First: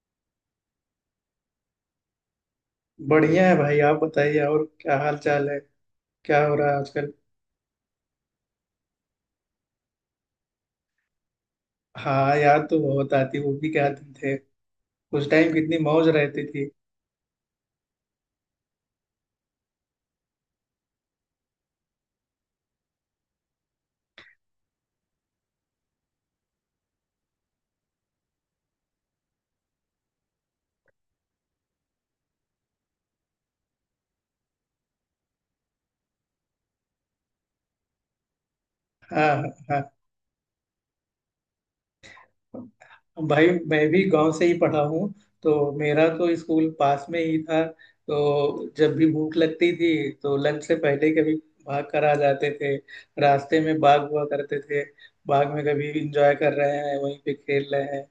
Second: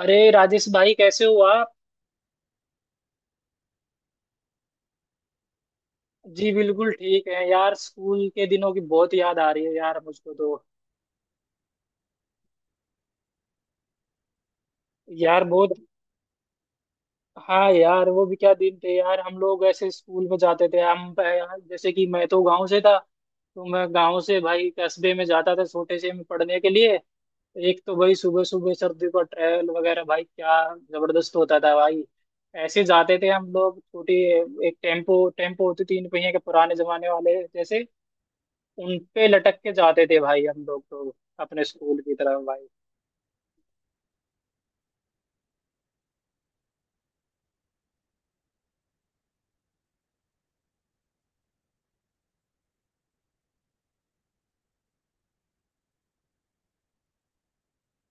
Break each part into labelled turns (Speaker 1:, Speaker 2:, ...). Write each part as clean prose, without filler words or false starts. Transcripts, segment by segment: Speaker 1: अरे राजेश भाई, कैसे हो आप?
Speaker 2: बढ़िया है भाई। आप बताइए, और क्या हाल चाल है। क्या
Speaker 1: जी
Speaker 2: हो रहा है
Speaker 1: बिल्कुल
Speaker 2: आजकल।
Speaker 1: ठीक है यार। स्कूल के दिनों की बहुत याद आ रही है यार, मुझको तो।
Speaker 2: हाँ, याद तो बहुत आती, वो भी क्या दिन थे। उस
Speaker 1: यार
Speaker 2: टाइम कितनी
Speaker 1: बहुत।
Speaker 2: मौज रहती थी।
Speaker 1: हाँ यार वो भी क्या दिन थे यार। हम लोग ऐसे स्कूल में जाते थे हम यार, जैसे कि मैं तो गांव से था, तो मैं गांव से भाई कस्बे में जाता था छोटे से में पढ़ने के लिए। एक तो भाई सुबह सुबह सर्दी का ट्रैवल वगैरह भाई, क्या जबरदस्त होता था भाई। ऐसे जाते थे हम लोग। छोटी एक टेम्पो टेम्पो होती थी, तीन पहिए के पुराने जमाने वाले जैसे। उन पे
Speaker 2: हाँ,
Speaker 1: लटक के
Speaker 2: हाँ,
Speaker 1: जाते थे भाई हम लोग तो, अपने स्कूल की तरफ भाई।
Speaker 2: हाँ। भाई मैं भी गांव से ही पढ़ा हूँ। तो मेरा तो स्कूल पास में ही था। तो जब भी भूख लगती थी तो लंच से पहले कभी भाग कर आ जाते थे। रास्ते में बाग हुआ करते थे। बाग में कभी इंजॉय कर रहे हैं, वहीं पे खेल रहे हैं।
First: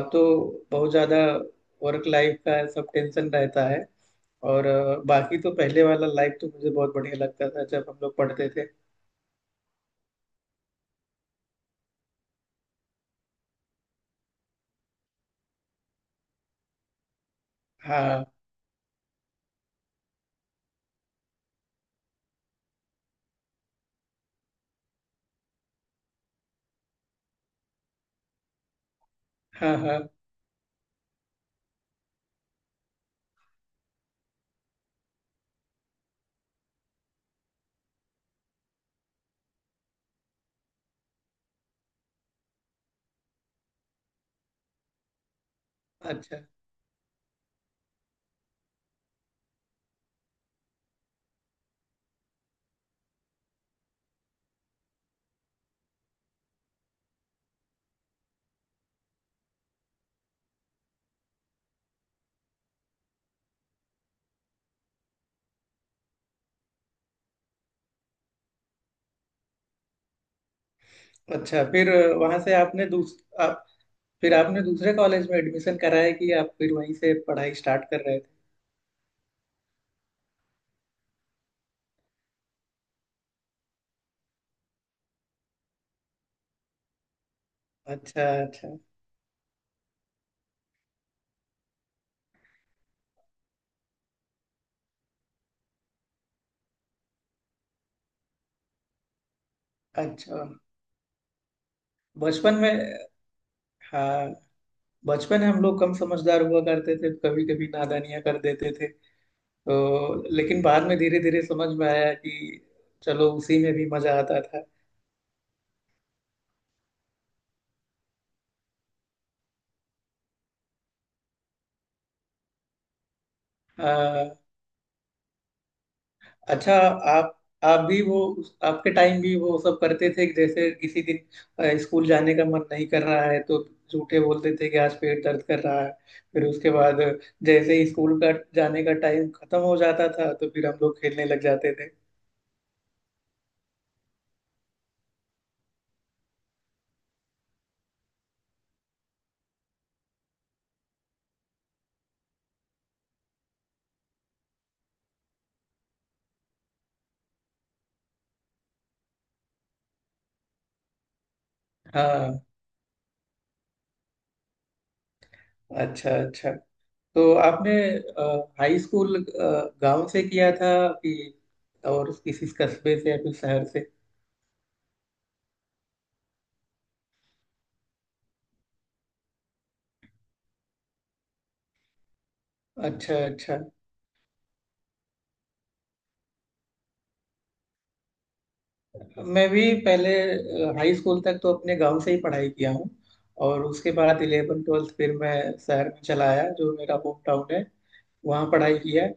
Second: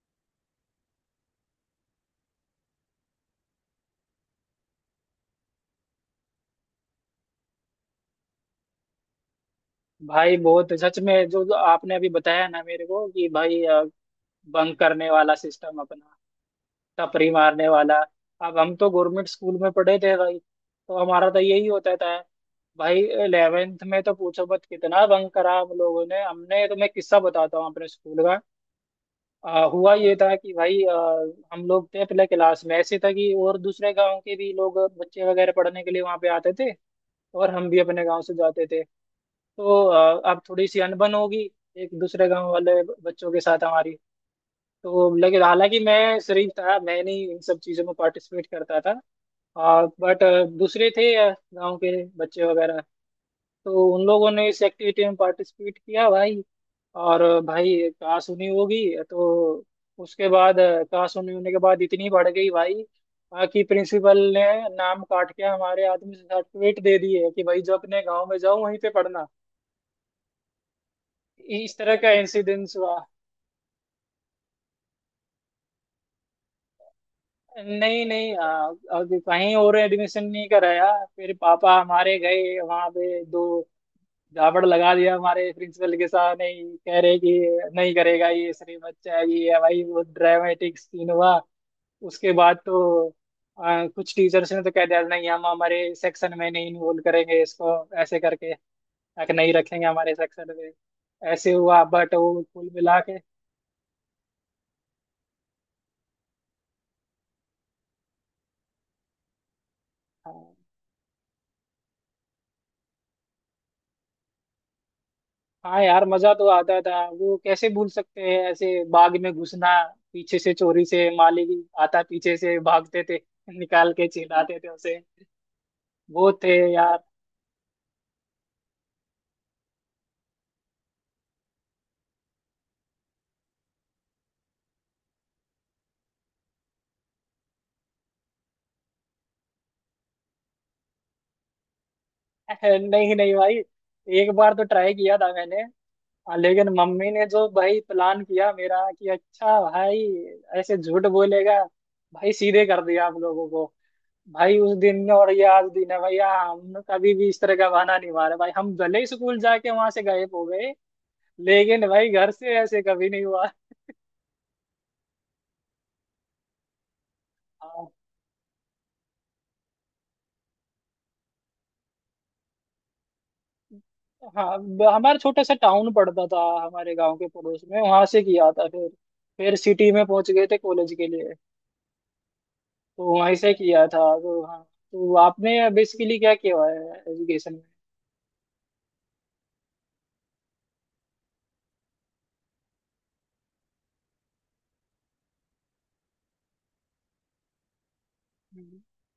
Speaker 2: अब तो बहुत ज्यादा वर्क लाइफ का सब टेंशन रहता है। और बाकी तो पहले वाला लाइफ तो मुझे बहुत बढ़िया लगता था जब हम लोग पढ़ते थे।
Speaker 1: भाई बहुत सच में, जो जो आपने अभी बताया ना मेरे को कि भाई, बंक करने वाला सिस्टम अपना, टपरी मारने वाला।
Speaker 2: हाँ,
Speaker 1: अब हम तो गवर्नमेंट स्कूल में पढ़े थे भाई, तो हमारा तो यही होता था। भाई इलेवेंथ में तो पूछो मत कितना बंक करा हम लोगों ने। हमने तो, मैं किस्सा बताता हूँ अपने स्कूल का।
Speaker 2: हाँ,
Speaker 1: हुआ
Speaker 2: हाँ।
Speaker 1: ये था कि भाई, हम लोग थे पहले क्लास में। ऐसे था कि और दूसरे गांव के भी लोग बच्चे वगैरह पढ़ने के लिए वहां पे आते थे, और हम भी अपने गांव से जाते थे। तो अब थोड़ी सी अनबन होगी एक दूसरे गांव वाले बच्चों के साथ हमारी। तो लेकिन हालांकि मैं
Speaker 2: अच्छा,
Speaker 1: शरीफ था, मैं नहीं इन सब चीज़ों में पार्टिसिपेट करता था। बट दूसरे थे गांव के बच्चे वगैरह, तो उन लोगों ने इस एक्टिविटी में पार्टिसिपेट किया भाई। और भाई काश उन्हीं होगी। तो उसके बाद काश उन्हीं होने के बाद इतनी बढ़ गई भाई, बाकी प्रिंसिपल ने नाम काट के हमारे आदमी सर्टिफिकेट दे दिए कि भाई जो अपने गांव में जाओ वहीं पे पढ़ना।
Speaker 2: अच्छा।
Speaker 1: इस तरह का
Speaker 2: वहां से
Speaker 1: इंसिडेंस
Speaker 2: आपने
Speaker 1: हुआ।
Speaker 2: दूस आप फिर आपने दूसरे कॉलेज में एडमिशन कराया, कि आप फिर वहीं से पढ़ाई स्टार्ट कर
Speaker 1: नहीं
Speaker 2: रहे थे।
Speaker 1: नहीं, अभी कहीं और एडमिशन नहीं कराया। फिर पापा हमारे गए वहां पे, दो दावड़ लगा दिया हमारे प्रिंसिपल के साथ। नहीं कह रहे कि नहीं
Speaker 2: अच्छा,
Speaker 1: करेगा ये,
Speaker 2: अच्छा,
Speaker 1: सिर्फ बच्चा है ये, है भाई वो ड्रामेटिक सीन हुआ। उसके बाद तो कुछ टीचर्स ने तो कह दिया नहीं हम हमारे सेक्शन में नहीं इन्वॉल्व करेंगे इसको, ऐसे करके, ताकि नहीं रखेंगे हमारे
Speaker 2: अच्छा।
Speaker 1: सेक्शन में। ऐसे हुआ बट वो
Speaker 2: बचपन
Speaker 1: कुल
Speaker 2: में
Speaker 1: मिला के।
Speaker 2: हाँ, बचपन में हम लोग कम समझदार हुआ करते थे, कभी कभी नादानियां कर देते थे। तो
Speaker 1: हाँ,
Speaker 2: लेकिन बाद में धीरे धीरे समझ में आया कि चलो, उसी में भी मजा आता था।
Speaker 1: हाँ यार मजा तो आता था। वो कैसे भूल सकते हैं, ऐसे बाग में घुसना, पीछे से चोरी से, माली आता पीछे से भागते थे, निकाल के
Speaker 2: हाँ।
Speaker 1: चिल्लाते थे उसे। वो थे
Speaker 2: अच्छा।
Speaker 1: यार।
Speaker 2: आप आप भी वो आपके टाइम भी वो सब करते थे, कि जैसे किसी दिन स्कूल जाने का मन नहीं कर रहा है तो झूठे बोलते थे कि आज पेट दर्द कर रहा है। फिर उसके बाद जैसे ही स्कूल का जाने का टाइम खत्म हो जाता था तो फिर हम लोग खेलने लग जाते थे।
Speaker 1: नहीं नहीं भाई, एक बार तो ट्राई किया था मैंने। हाँ, लेकिन मम्मी ने जो भाई प्लान किया मेरा कि अच्छा भाई ऐसे झूठ बोलेगा, भाई सीधे कर दिया आप लोगों को। भाई उस दिन में और ये आज दिन है भैया, हमने कभी भी इस तरह का बहाना नहीं मारा भाई। हम भले ही स्कूल जाके वहां से गायब हो गए, लेकिन भाई घर
Speaker 2: हाँ।
Speaker 1: से ऐसे कभी नहीं हुआ।
Speaker 2: अच्छा, अच्छा। तो आपने
Speaker 1: हाँ,
Speaker 2: हाई स्कूल गांव से किया था, कि और किसी कस्बे से या फिर शहर से।
Speaker 1: हाँ हमारा छोटा सा टाउन पड़ता था हमारे गांव के पड़ोस में, वहां से किया था फिर। फिर सिटी में पहुंच गए थे कॉलेज के लिए।
Speaker 2: अच्छा,
Speaker 1: तो वहीं से
Speaker 2: अच्छा।
Speaker 1: किया था, तो हाँ। तो आपने बेसिकली क्या किया है एजुकेशन में?
Speaker 2: मैं भी पहले हाई स्कूल तक तो अपने गांव से ही पढ़ाई किया हूँ। और उसके बाद इलेवन ट्वेल्थ फिर मैं शहर में चला आया, जो मेरा होम टाउन है। वहाँ पढ़ाई
Speaker 1: हम्म,
Speaker 2: किया है।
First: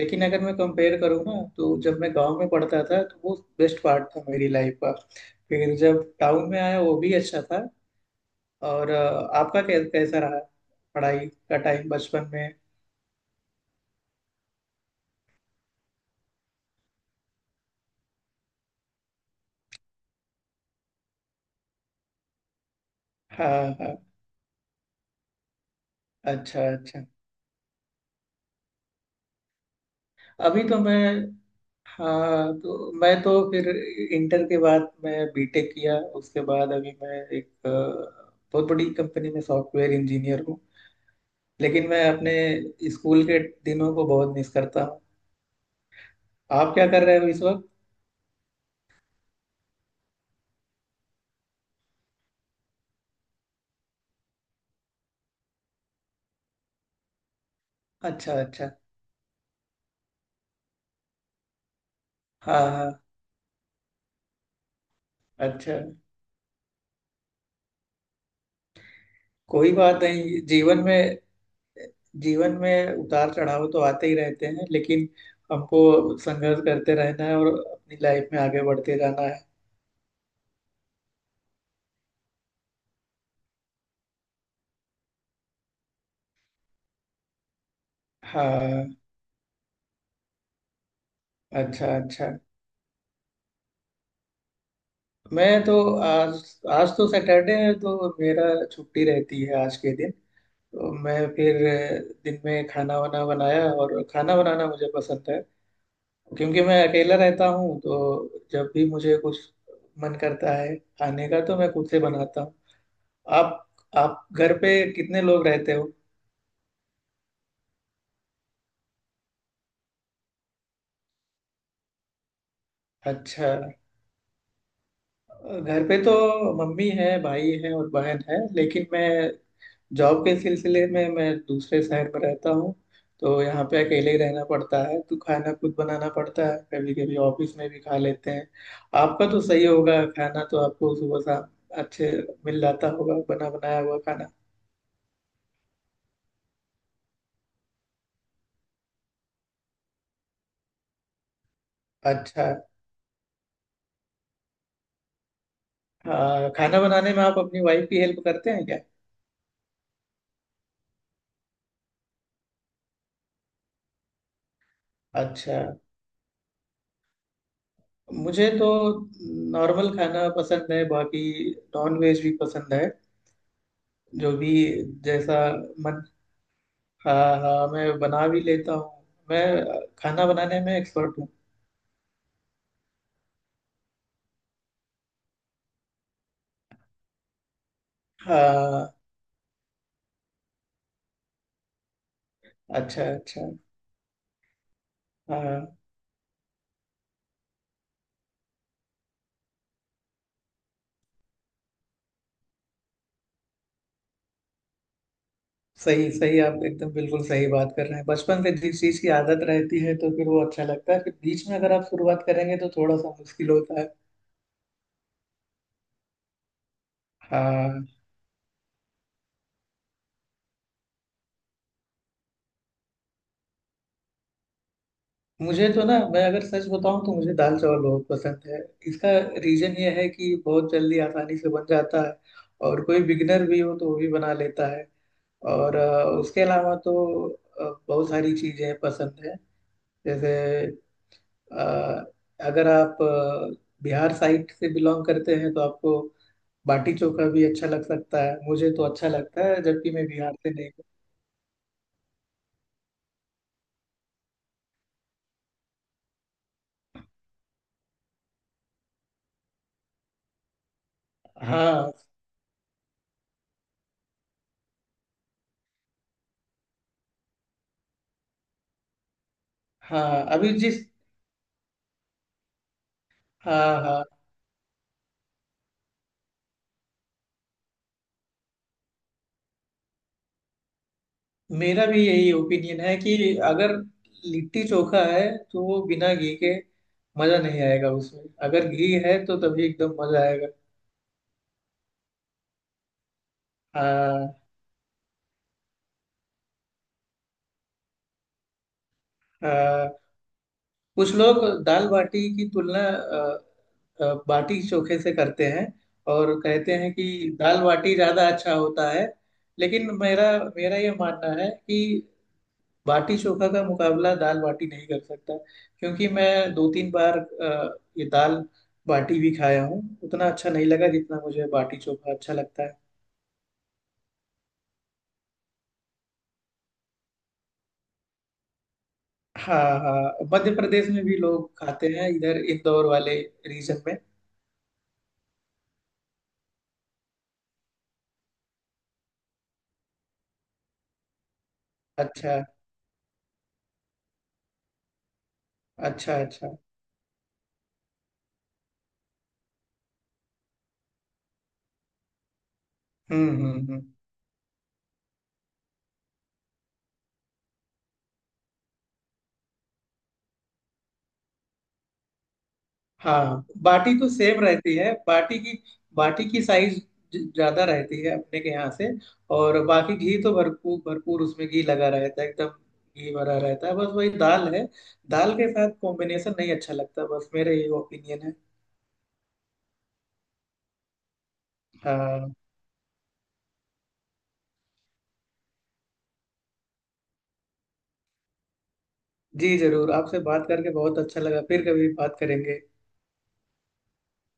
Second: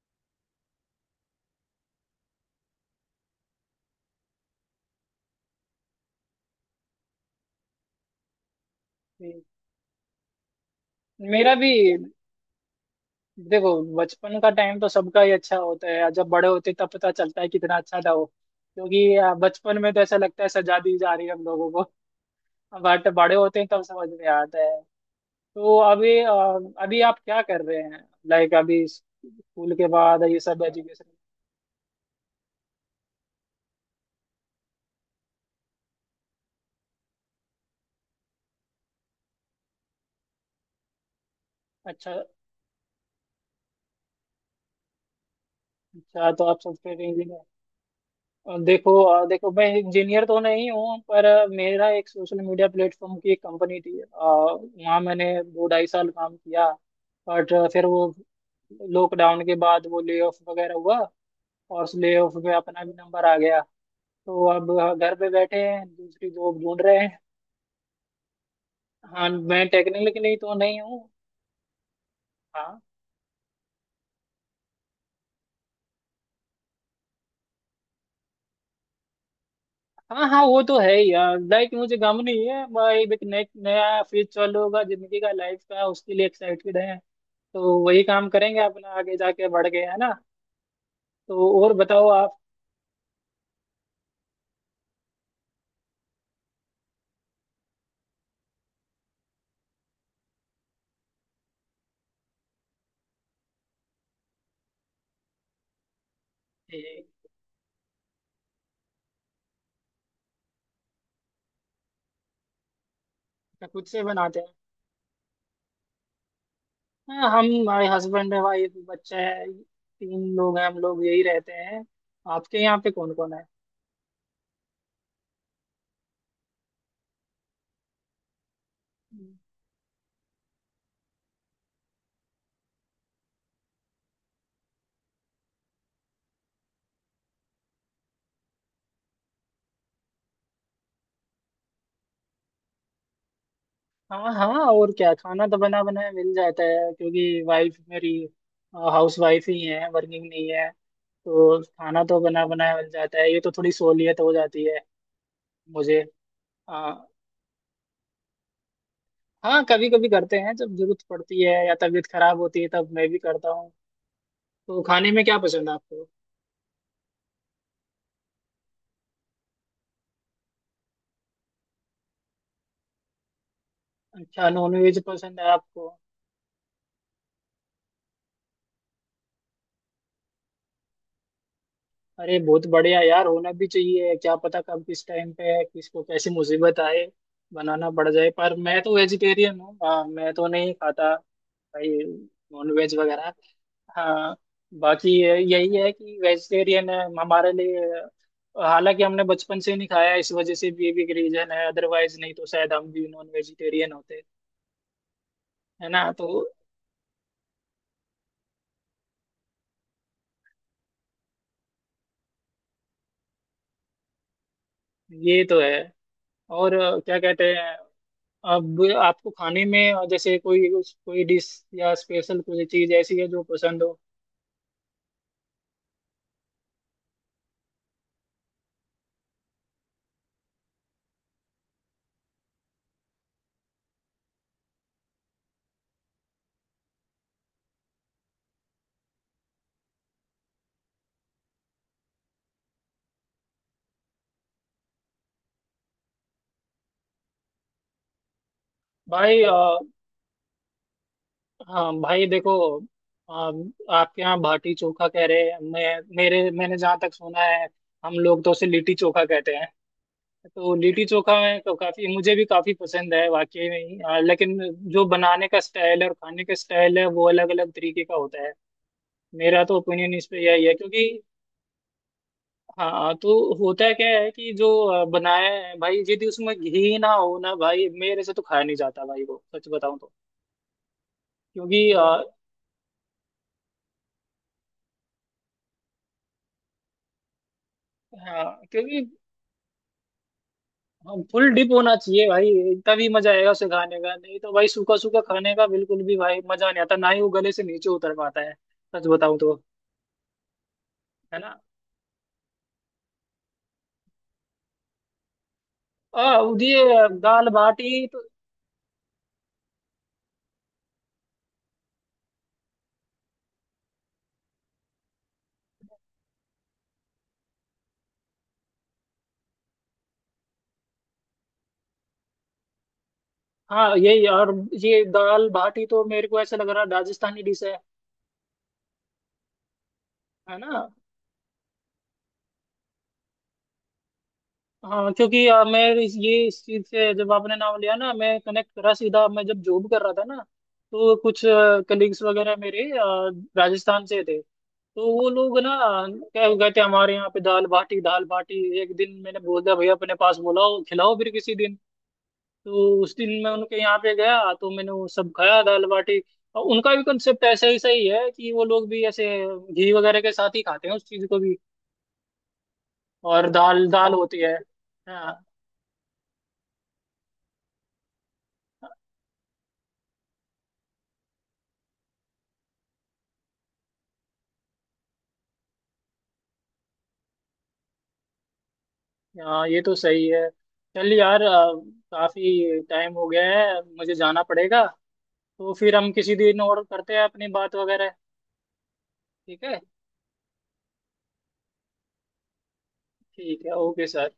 Speaker 2: लेकिन अगर मैं कंपेयर करूँ ना, तो जब मैं गांव में पढ़ता था तो वो बेस्ट पार्ट था मेरी लाइफ का। फिर जब टाउन में आया वो भी अच्छा था। और आपका कैसा रहा पढ़ाई
Speaker 1: मेरा
Speaker 2: का
Speaker 1: भी,
Speaker 2: टाइम बचपन में।
Speaker 1: देखो बचपन का टाइम तो सबका ही अच्छा होता है। जब बड़े होते तब पता चलता है कितना अच्छा था वो। क्योंकि बचपन में तो ऐसा लगता है सजा दी जा रही है हम लोगों को। बट बड़े होते
Speaker 2: हाँ,
Speaker 1: हैं तब
Speaker 2: हाँ।
Speaker 1: समझ में आता है। तो अभी
Speaker 2: अच्छा,
Speaker 1: अभी
Speaker 2: अच्छा।
Speaker 1: आप क्या कर रहे हैं? लाइक अभी स्कूल के बाद ये
Speaker 2: अभी
Speaker 1: सब
Speaker 2: तो मैं
Speaker 1: एजुकेशन।
Speaker 2: हाँ, तो मैं तो फिर इंटर के बाद मैं बीटेक किया। उसके बाद अभी मैं एक बहुत बड़ी कंपनी में सॉफ्टवेयर इंजीनियर हूँ। लेकिन मैं
Speaker 1: अच्छा
Speaker 2: अपने स्कूल के दिनों को बहुत मिस करता हूँ।
Speaker 1: अच्छा, तो आप
Speaker 2: आप क्या
Speaker 1: सॉफ्टवेयर
Speaker 2: कर रहे हो
Speaker 1: इंजीनियर।
Speaker 2: इस वक्त।
Speaker 1: और देखो देखो मैं इंजीनियर तो नहीं हूँ, पर मेरा एक सोशल मीडिया प्लेटफॉर्म की एक कंपनी थी। वहाँ मैंने दो ढाई साल काम किया। बट फिर वो
Speaker 2: अच्छा, अच्छा।
Speaker 1: लॉकडाउन के बाद वो ले ऑफ वगैरह हुआ, और उस ले ऑफ में
Speaker 2: हाँ,
Speaker 1: अपना भी
Speaker 2: हाँ।
Speaker 1: नंबर आ गया। तो अब घर पे बैठे
Speaker 2: अच्छा।
Speaker 1: हैं, दूसरी जॉब ढूंढ रहे हैं। हाँ मैं
Speaker 2: कोई बात
Speaker 1: टेक्निकली
Speaker 2: नहीं,
Speaker 1: तो नहीं
Speaker 2: जीवन
Speaker 1: हूँ।
Speaker 2: में जीवन
Speaker 1: हाँ।
Speaker 2: में उतार चढ़ाव तो आते ही रहते हैं, लेकिन हमको संघर्ष करते रहना है और अपनी लाइफ में आगे बढ़ते जाना है।
Speaker 1: हाँ हाँ वो तो है ही यार। लाइक मुझे गम नहीं है भाई, एक नए नया फेज चालू होगा जिंदगी का लाइफ का, उसके लिए एक्साइटेड है। तो वही काम करेंगे अपना,
Speaker 2: हाँ।
Speaker 1: आगे जाके बढ़ गए है ना। तो और
Speaker 2: अच्छा,
Speaker 1: बताओ
Speaker 2: अच्छा।
Speaker 1: आप?
Speaker 2: मैं तो आज आज तो सैटरडे है, तो मेरा छुट्टी रहती है आज के दिन। तो मैं फिर दिन में खाना वाना बनाया, और खाना बनाना मुझे पसंद है। क्योंकि मैं
Speaker 1: ए,
Speaker 2: अकेला रहता हूँ तो जब भी मुझे कुछ मन करता है खाने का तो मैं खुद से बनाता हूँ। आप
Speaker 1: खुद से
Speaker 2: आप
Speaker 1: बनाते हैं?
Speaker 2: घर पे कितने लोग रहते हो।
Speaker 1: हाँ, हम हमारे हस्बैंड है भाई, एक बच्चा है, तीन लोग हैं हम लोग, यही रहते हैं। आपके यहाँ पे कौन कौन है?
Speaker 2: अच्छा। घर पे तो मम्मी है, भाई है और बहन है, लेकिन मैं जॉब के सिलसिले में मैं दूसरे शहर में रहता हूँ। तो यहाँ पे अकेले ही रहना पड़ता है, तो खाना खुद बनाना पड़ता है, कभी कभी ऑफिस में भी खा लेते हैं। आपका तो सही होगा, खाना तो आपको सुबह शाम अच्छे मिल जाता होगा बना बनाया हुआ खाना।
Speaker 1: हाँ हाँ और क्या, खाना तो बना बनाया मिल जाता है, क्योंकि वाइफ मेरी हाउस वाइफ ही है, वर्किंग नहीं है। तो खाना तो बना
Speaker 2: अच्छा।
Speaker 1: बनाया मिल जाता है, ये तो थोड़ी सहूलियत हो जाती है मुझे।
Speaker 2: हाँ, खाना
Speaker 1: आ,
Speaker 2: बनाने में आप अपनी वाइफ की हेल्प करते हैं क्या।
Speaker 1: हाँ कभी कभी करते हैं जब जरूरत पड़ती है या तबीयत खराब होती है तब मैं भी करता हूँ। तो खाने में क्या
Speaker 2: अच्छा।
Speaker 1: पसंद है आपको?
Speaker 2: मुझे तो नॉर्मल खाना पसंद है। बाकी नॉन वेज भी पसंद है, जो
Speaker 1: अच्छा,
Speaker 2: भी
Speaker 1: नॉन वेज
Speaker 2: जैसा
Speaker 1: पसंद है आपको?
Speaker 2: मन। हाँ, हाँ, मैं बना भी लेता हूँ। मैं खाना बनाने में एक्सपर्ट हूँ।
Speaker 1: अरे बहुत बढ़िया यार, होना भी चाहिए, क्या पता कब किस टाइम पे है किसको कैसी मुसीबत आए, बनाना पड़ जाए। पर मैं
Speaker 2: हाँ।
Speaker 1: तो वेजिटेरियन हूँ, हाँ मैं तो नहीं खाता भाई नॉन वेज
Speaker 2: अच्छा,
Speaker 1: वगैरह।
Speaker 2: अच्छा।
Speaker 1: हाँ बाकी ये
Speaker 2: हाँ,
Speaker 1: यही है कि वेजिटेरियन है हमारे लिए। हालांकि हमने बचपन से नहीं खाया, इस वजह से भी, ये भी एक रीजन है। अदरवाइज नहीं तो शायद हम भी नॉन वेजिटेरियन होते, है ना?
Speaker 2: सही
Speaker 1: तो
Speaker 2: सही आप एकदम बिल्कुल सही बात कर रहे हैं। बचपन से जिस चीज की आदत रहती है तो फिर वो अच्छा लगता है, फिर बीच में अगर आप शुरुआत करेंगे तो थोड़ा सा मुश्किल होता है।
Speaker 1: ये तो है। और क्या कहते हैं,
Speaker 2: हाँ,
Speaker 1: अब आपको खाने में जैसे कोई कोई डिश या स्पेशल कोई चीज ऐसी है जो पसंद हो?
Speaker 2: मुझे तो ना, मैं अगर सच बताऊं तो मुझे दाल चावल बहुत पसंद है। इसका रीजन ये है कि बहुत जल्दी आसानी से बन जाता है। और कोई बिगनर भी हो तो वो भी बना लेता है। और उसके अलावा तो बहुत सारी चीजें पसंद है। जैसे अ, अगर आप बिहार साइड से बिलोंग करते हैं तो आपको बाटी चोखा भी अच्छा लग सकता है। मुझे तो अच्छा
Speaker 1: भाई
Speaker 2: लगता है, जबकि मैं बिहार से नहीं हूँ।
Speaker 1: हाँ भाई देखो, अ, आपके यहाँ भाटी चोखा कह रहे हैं। मैंने जहाँ तक सुना है हम लोग तो उसे लिट्टी चोखा कहते हैं। तो लिट्टी चोखा में तो
Speaker 2: हाँ,
Speaker 1: काफी, मुझे भी काफी पसंद है वाकई में ही, लेकिन जो बनाने का स्टाइल है और खाने का स्टाइल है वो अलग अलग तरीके का होता है। मेरा तो ओपिनियन
Speaker 2: हाँ,
Speaker 1: इस पे
Speaker 2: अभी
Speaker 1: यही है,
Speaker 2: जिस
Speaker 1: क्योंकि हाँ तो
Speaker 2: हाँ,
Speaker 1: होता है
Speaker 2: हाँ,
Speaker 1: क्या है कि जो बनाया है भाई यदि उसमें घी ना हो ना भाई, मेरे से तो खाया नहीं जाता भाई वो, सच बताऊं तो।
Speaker 2: मेरा
Speaker 1: क्योंकि
Speaker 2: भी यही ओपिनियन है कि अगर लिट्टी चोखा है तो वो बिना घी के मजा नहीं आएगा उसमें।
Speaker 1: हाँ
Speaker 2: अगर घी
Speaker 1: क्योंकि
Speaker 2: है तो तभी एकदम मजा आएगा।
Speaker 1: फुल डिप होना चाहिए भाई, तभी मजा आएगा उसे खाने का। नहीं
Speaker 2: हाँ,
Speaker 1: तो भाई सूखा सूखा खाने का बिल्कुल भी भाई मजा नहीं आता, ना ही वो गले से नीचे उतर पाता है, सच बताऊं तो,
Speaker 2: हाँ, कुछ लोग
Speaker 1: है ना?
Speaker 2: दाल बाटी की तुलना बाटी चोखे से करते हैं। और कहते हैं
Speaker 1: ये
Speaker 2: कि
Speaker 1: दाल
Speaker 2: दाल बाटी
Speaker 1: बाटी तो,
Speaker 2: ज़्यादा अच्छा होता है। लेकिन मेरा मेरा ये मानना है कि बाटी चोखा का मुकाबला दाल बाटी नहीं कर सकता। क्योंकि मैं दो तीन बार ये दाल बाटी भी खाया हूँ, उतना अच्छा नहीं लगा जितना मुझे बाटी चोखा अच्छा लगता है।
Speaker 1: हाँ यही, और ये दाल बाटी तो मेरे को ऐसा लग रहा है राजस्थानी डिश है
Speaker 2: हाँ, हाँ, मध्य
Speaker 1: है ना?
Speaker 2: प्रदेश में भी लोग खाते हैं, इधर इंदौर वाले रीजन में।
Speaker 1: हाँ क्योंकि मैं ये इस चीज से जब आपने नाम लिया ना मैं कनेक्ट करा सीधा। मैं जब जॉब कर रहा था ना, तो कुछ कलीग्स
Speaker 2: अच्छा,
Speaker 1: वगैरह मेरे राजस्थान से थे। तो वो लोग ना,
Speaker 2: अच्छा,
Speaker 1: क्या
Speaker 2: अच्छा।
Speaker 1: कहते हैं हमारे यहाँ पे दाल बाटी दाल बाटी। एक दिन मैंने बोल दिया भैया अपने पास बोलाओ खिलाओ फिर किसी दिन। तो उस
Speaker 2: हम्म,
Speaker 1: दिन मैं
Speaker 2: हम्म,
Speaker 1: उनके
Speaker 2: हम्म।
Speaker 1: यहाँ पे गया तो मैंने वो सब खाया दाल बाटी। और उनका भी कंसेप्ट ऐसा ही सही है कि वो लोग भी ऐसे घी वगैरह के साथ ही खाते हैं उस चीज को भी।
Speaker 2: हाँ,
Speaker 1: और दाल
Speaker 2: बाटी तो
Speaker 1: दाल होती
Speaker 2: सेम
Speaker 1: है।
Speaker 2: रहती है बाटी
Speaker 1: हाँ
Speaker 2: की। बाटी की साइज ज्यादा रहती है अपने के यहाँ से। और बाकी घी तो भरपूर भरपूर उसमें घी लगा रहता है एकदम। घी भरा रहता है, बस वही दाल है। दाल के साथ कॉम्बिनेशन नहीं अच्छा लगता, बस मेरे ये ओपिनियन है।
Speaker 1: हाँ ये तो सही है। चल यार
Speaker 2: हाँ।
Speaker 1: काफी टाइम हो गया है, मुझे जाना पड़ेगा। तो फिर हम किसी दिन और करते हैं अपनी बात वगैरह।
Speaker 2: जी
Speaker 1: ठीक है,
Speaker 2: जरूर, आपसे बात करके बहुत अच्छा लगा, फिर कभी बात करेंगे।
Speaker 1: ठीक है, ओके सर।